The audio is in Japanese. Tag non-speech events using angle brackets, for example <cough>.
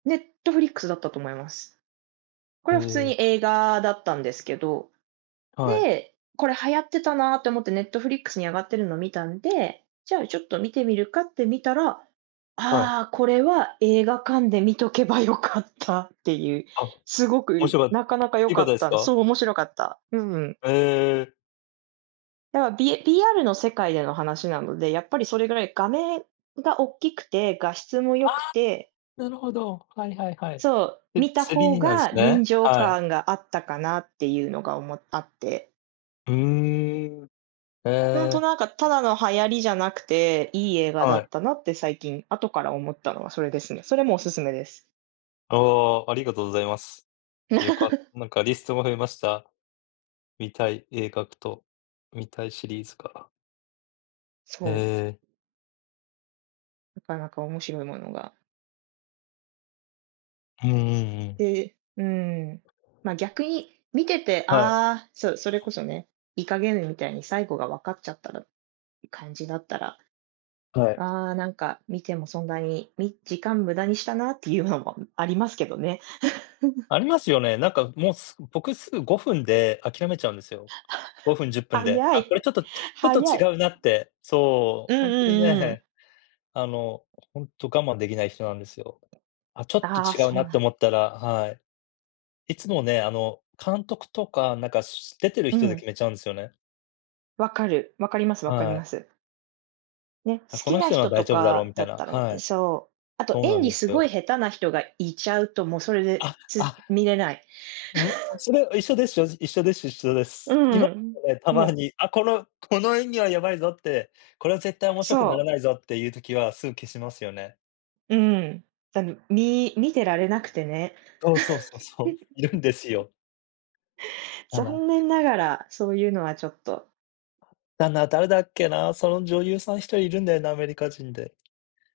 Netflix だったと思います。こへれは普通え。に映画だったんですけど、はい。で、これ流行ってたなって思って、Netflix に上がってるのを見たんで、じゃあちょっと見てみるかって見たら、はい。ああ、これは映画館で見とけばよかったっていう、あ、すご面く白かっなかなか良良かかったっですた、か？そう面白かった。うん。へえ。だから、び VR の世界での話なので、やっぱりそれぐらい画面が大きくて、画質も良ああ、くて。なるほど。はいはいはい。そう、で、見たつり方になんすがね、臨場はい。感があったかなっていうのが、おもあって。ふうん。へほんとえ。なんか、ただの流行りじゃなくて、いい映画だはい。ったなって、最近後から思ったのはそれですね。それもおすすめです。ああ、ありがとうございます。よか <chuckles> なんかリストも増えました。見たい映画と見たいシリーズから。えそう。え。なかなか面白いものが。うんうんうん。で、うーん、ま、逆に見てて、はい。ああ、そう、それこそね、イカゲームみたいに最後が分かっちゃったらって、感じだったら、はあい。あ、なんか見てもそんなに。み時間無駄にしたなっていうのもありますけどね。<chuckles> ありますよね、なんかもう僕すぐ5分で諦めちゃうんですよ。<chuckles> 5分、10分で。早あ、い、これちょっと、ちょっと早い。違うなって。そうんう、ほんとうにんうんうん。ね、あのほんと我慢できない人なんですよ。あ、ちょっとああ、違うなそうっなてん思ったら、はい。いつもね、あの、監督とか、なんかし出てるう人でん。決めちゃうんですよね。分かる。分かります分かりはい。ます。ね、好あ、こきのな人のは人大と丈夫だろうかみたいだっな、たらね、はい。そう。あとそうな演ん技ですすごいよ。下手な人がいちゃうと、もうそれで、あ、つあ。見れない。うわ、<laughs> それは一緒です。正直一緒でしゅ一緒でうす。今ん、もね、たもまう。に。あ、このこの演技はやばいぞって、これは絶対面白くならそう。ないぞっていう時は、すぐ消しますよね。うん、たみみ見てられなくてね。そうそうそうそう。いるんです <laughs> よ。だな。残念ながら、そういうのはちょっと。だな、誰だっけな、その女優さん1人いるんだよな、アメリカ人で。